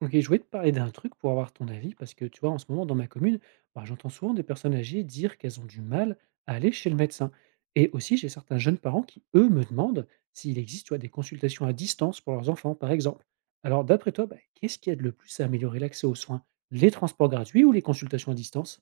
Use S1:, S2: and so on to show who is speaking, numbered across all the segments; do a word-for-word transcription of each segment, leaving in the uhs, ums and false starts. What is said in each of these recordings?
S1: OK, je voulais te parler d'un truc pour avoir ton avis parce que, tu vois, en ce moment, dans ma commune, bah, j'entends souvent des personnes âgées dire qu'elles ont du mal à aller chez le médecin. Et aussi, j'ai certains jeunes parents qui, eux, me demandent s'il existe, tu vois, des consultations à distance pour leurs enfants, par exemple. Alors, d'après toi, bah, qu'est-ce qui aide le plus à améliorer l'accès aux soins? Les transports gratuits ou les consultations à distance?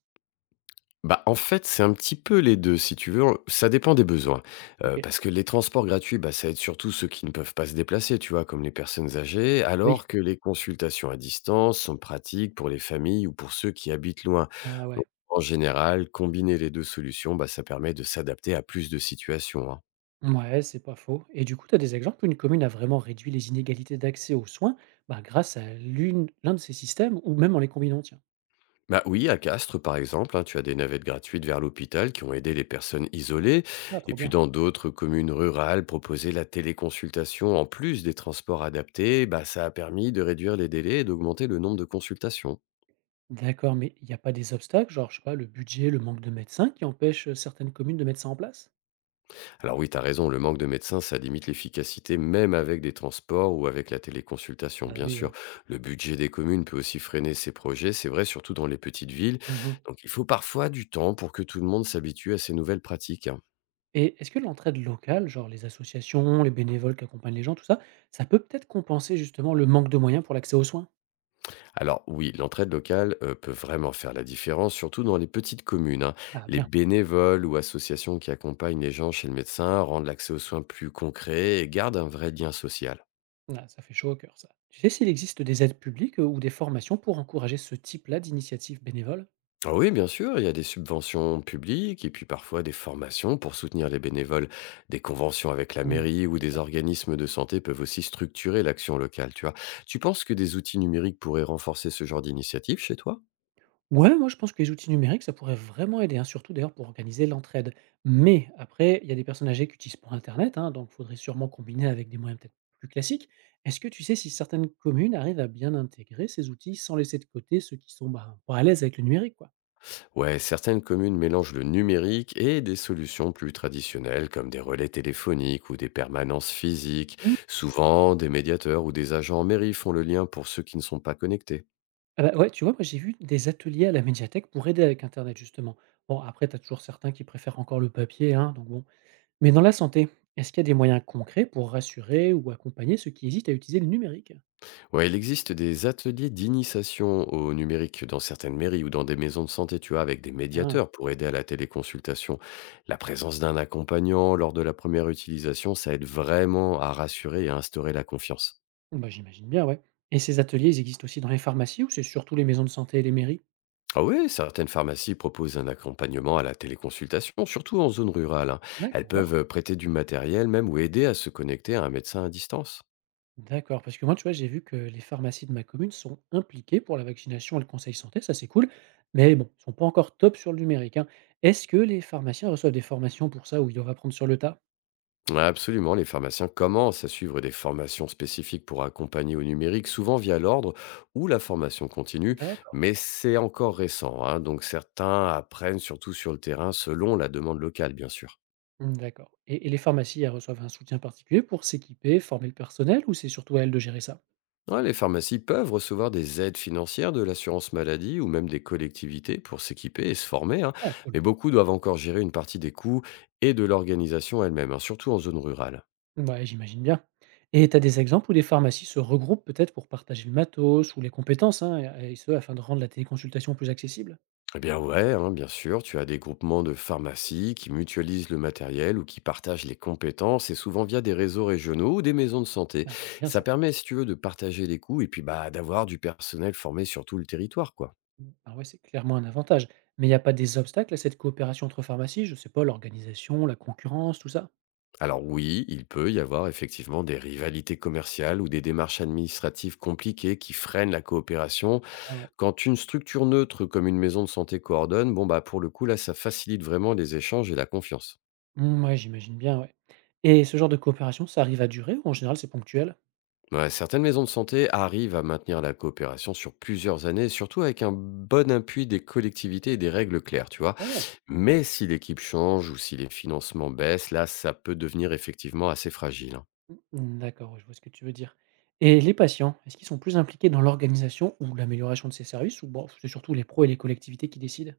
S2: Bah, en fait, c'est un petit peu les deux si tu veux, ça dépend des besoins, heu,
S1: OK.
S2: parce que les transports gratuits, bah, ça aide surtout ceux qui ne peuvent pas se déplacer, tu vois? Comme les personnes âgées,
S1: Ah oui.
S2: alors que les consultations à distance sont pratiques pour les familles ou pour ceux qui habitent loin.
S1: Ah
S2: Donc
S1: ouais.
S2: en général, combiner les deux solutions, bah, ça permet de s'adapter à plus de situations, hein.
S1: Ouais, c'est pas faux. Et du coup, tu as des exemples où une commune a vraiment réduit les inégalités d'accès aux soins bah, grâce à l'une, l'un de ces systèmes ou même en les combinant, tiens.
S2: Bah oui, à Castres, par exemple, hein, tu as des navettes gratuites vers l'hôpital qui ont aidé les personnes isolées.
S1: Ah,
S2: Et
S1: trop
S2: puis
S1: bien.
S2: dans d'autres communes rurales, proposer la téléconsultation en plus des transports adaptés, bah, ça a permis de réduire les délais et d'augmenter le nombre de consultations.
S1: D'accord, mais il n'y a pas des obstacles, genre, je sais pas, le budget, le manque de médecins qui empêchent, certaines communes de mettre ça en place?
S2: Alors oui, tu as raison, le manque de médecins, ça limite l'efficacité même avec des transports ou avec la téléconsultation.
S1: Ah
S2: Bien
S1: oui,
S2: sûr,
S1: hein.
S2: le budget des communes peut aussi freiner ces projets, c'est vrai, surtout dans les petites villes.
S1: Mmh.
S2: Donc il faut parfois du temps pour que tout le monde s'habitue à ces nouvelles pratiques, hein.
S1: Et est-ce que l'entraide locale, genre les associations, les bénévoles qui accompagnent les gens, tout ça, ça peut peut-être compenser justement le manque de moyens pour l'accès aux soins?
S2: Alors oui, l'entraide locale euh, peut vraiment faire la différence, surtout dans les petites communes, hein.
S1: Ah
S2: Les
S1: bien.
S2: bénévoles ou associations qui accompagnent les gens chez le médecin rendent l'accès aux soins plus concret et gardent un vrai lien social.
S1: Ah, ça fait chaud au cœur ça. Tu sais s'il existe des aides publiques, heu, ou des formations pour encourager ce type-là d'initiatives bénévoles?
S2: Ah oui, bien sûr, il y a des subventions publiques et puis parfois des formations pour soutenir les bénévoles. Des conventions avec la
S1: Mmh,
S2: mairie
S1: ça
S2: ou
S1: c'est
S2: des
S1: bien.
S2: organismes de santé peuvent aussi structurer l'action locale, tu vois. Tu penses que des outils numériques pourraient renforcer ce genre d'initiative chez toi?
S1: Ouais, moi je pense que les outils numériques, ça pourrait vraiment aider, hein, surtout d'ailleurs pour organiser l'entraide. Mais après, il y a des personnes âgées qui utilisent pour Internet, hein, donc il faudrait sûrement combiner avec des moyens peut-être plus classiques. Est-ce que tu sais si certaines communes arrivent à bien intégrer ces outils sans laisser de côté ceux qui sont bah, pas à l'aise avec le numérique, quoi?
S2: Ouais, certaines communes mélangent le numérique et des solutions plus traditionnelles comme des relais téléphoniques ou des permanences physiques.
S1: Hmm.
S2: Souvent, des médiateurs ou des agents en mairie font le lien pour ceux qui ne sont pas connectés.
S1: Ah bah ouais, tu vois, moi j'ai vu des ateliers à la médiathèque pour aider avec Internet, justement. Bon, après, tu as toujours certains qui préfèrent encore le papier, hein, donc bon. Mais dans la santé, est-ce qu'il y a des moyens concrets pour rassurer ou accompagner ceux qui hésitent à utiliser le numérique?
S2: Ouais, il existe des ateliers d'initiation au numérique dans certaines mairies ou dans des maisons de santé, tu vois, avec des
S1: Bien.
S2: médiateurs pour aider à la téléconsultation. La présence d'un accompagnant lors de la première utilisation, ça aide vraiment à rassurer et à instaurer la confiance.
S1: Bah, j'imagine bien, ouais. Et ces ateliers, ils existent aussi dans les pharmacies ou c'est surtout les maisons de santé et les mairies?
S2: Ah oui, certaines pharmacies proposent un accompagnement à la téléconsultation, surtout en zone rurale, hein. Elles peuvent
S1: D'accord.
S2: euh, prêter du matériel même ou aider à se connecter à un médecin à distance.
S1: D'accord, parce que moi, tu vois, j'ai vu que les pharmacies de ma commune sont impliquées pour la vaccination et le conseil santé, ça c'est cool, mais bon, ils sont pas encore top sur le numérique, hein. Est-ce que les pharmaciens reçoivent des formations pour ça où ils doivent apprendre sur le tas?
S2: Ouais, absolument, les pharmaciens commencent à suivre des formations spécifiques pour accompagner au numérique, souvent via l'ordre ou la formation continue,
S1: D'accord.
S2: mais c'est encore récent, hein, donc certains apprennent surtout sur le terrain selon la demande locale, bien sûr.
S1: Hmm, d'accord. Et, et les pharmacies, elles reçoivent un soutien particulier pour s'équiper, former le personnel ou c'est surtout à elles de gérer ça?
S2: Ouais, les pharmacies peuvent recevoir des aides financières de l'assurance maladie ou même des collectivités pour s'équiper et se former, hein,
S1: Ah,
S2: mais
S1: cool.
S2: beaucoup doivent encore gérer une partie des coûts et de l'organisation elle-même, hein, surtout en zone rurale.
S1: Ouais, j'imagine bien. Et tu as des exemples où les pharmacies se regroupent peut-être pour partager le matos ou les compétences, hein, et et ce, afin de rendre la téléconsultation plus accessible?
S2: Eh bien ouais, hein, bien sûr, tu as des groupements de pharmacies qui mutualisent le matériel ou qui partagent les compétences et souvent via des réseaux régionaux ou des maisons de santé.
S1: Ah, bien
S2: Ça
S1: ça.
S2: permet, si tu veux, de partager les coûts et puis bah, d'avoir du personnel formé sur tout le territoire, quoi.
S1: Mmh. Ah ouais, c'est clairement un avantage. Mais il y a pas des obstacles à cette coopération entre pharmacies? Je sais pas, l'organisation, la concurrence, tout ça?
S2: Alors oui, il peut y avoir effectivement des rivalités commerciales ou des démarches administratives compliquées qui freinent la coopération.
S1: Ah ouais.
S2: Quand une structure neutre comme une maison de santé coordonne, bon bah pour le coup là ça facilite vraiment les échanges et la confiance.
S1: Mmh, ouais, j'imagine bien, ouais. Et ce genre de coopération, ça arrive à durer ou en général c'est ponctuel?
S2: Ouais, certaines maisons de santé arrivent à maintenir la coopération sur plusieurs années, surtout avec un bon appui des collectivités et des règles claires, tu vois.
S1: Ah ouais.
S2: Mais si l'équipe change ou si les financements baissent, là ça peut devenir effectivement assez fragile, hein.
S1: Mmh, d'accord, ouais, je vois ce que tu veux dire. Et les patients, est-ce qu'ils sont plus impliqués dans l'organisation ou l'amélioration de ces services, ou bon, c'est surtout les pros et les collectivités qui décident?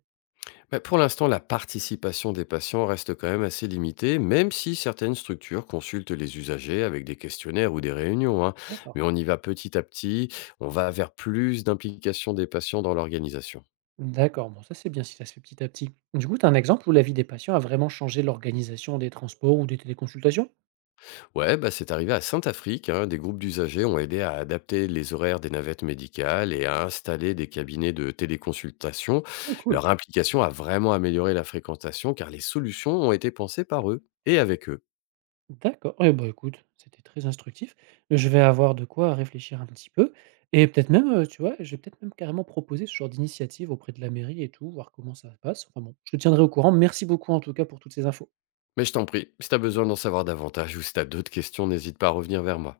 S2: Bah, pour l'instant, la participation des patients reste quand même assez limitée, même si certaines structures consultent les usagers avec des questionnaires ou des réunions, hein. Mais
S1: D'accord.
S2: on y va petit à petit, on va vers plus d'implication des patients dans l'organisation.
S1: D'accord, bon ça c'est bien si ça se fait petit à petit. Du coup, tu as un exemple où l'avis des patients a vraiment changé l'organisation des transports ou des téléconsultations?
S2: Ouais, bah, c'est arrivé à Sainte-Afrique, hein, des groupes d'usagers ont aidé à adapter les horaires des navettes médicales et à installer des cabinets de téléconsultation.
S1: Ah cool.
S2: Leur implication a vraiment amélioré la fréquentation car les solutions ont été pensées par eux et avec eux.
S1: D'accord. Eh bah écoute, c'était très instructif. Je vais avoir de quoi réfléchir un petit peu et peut-être même, heu, tu vois, je vais peut-être même carrément proposer ce genre d'initiative auprès de la mairie et tout, voir comment ça se passe. Enfin bon, je te tiendrai au courant. Merci beaucoup en tout cas pour toutes ces infos.
S2: Mais je t'en prie, si tu as besoin d'en savoir davantage ou si tu as d'autres questions, n'hésite pas à revenir vers moi.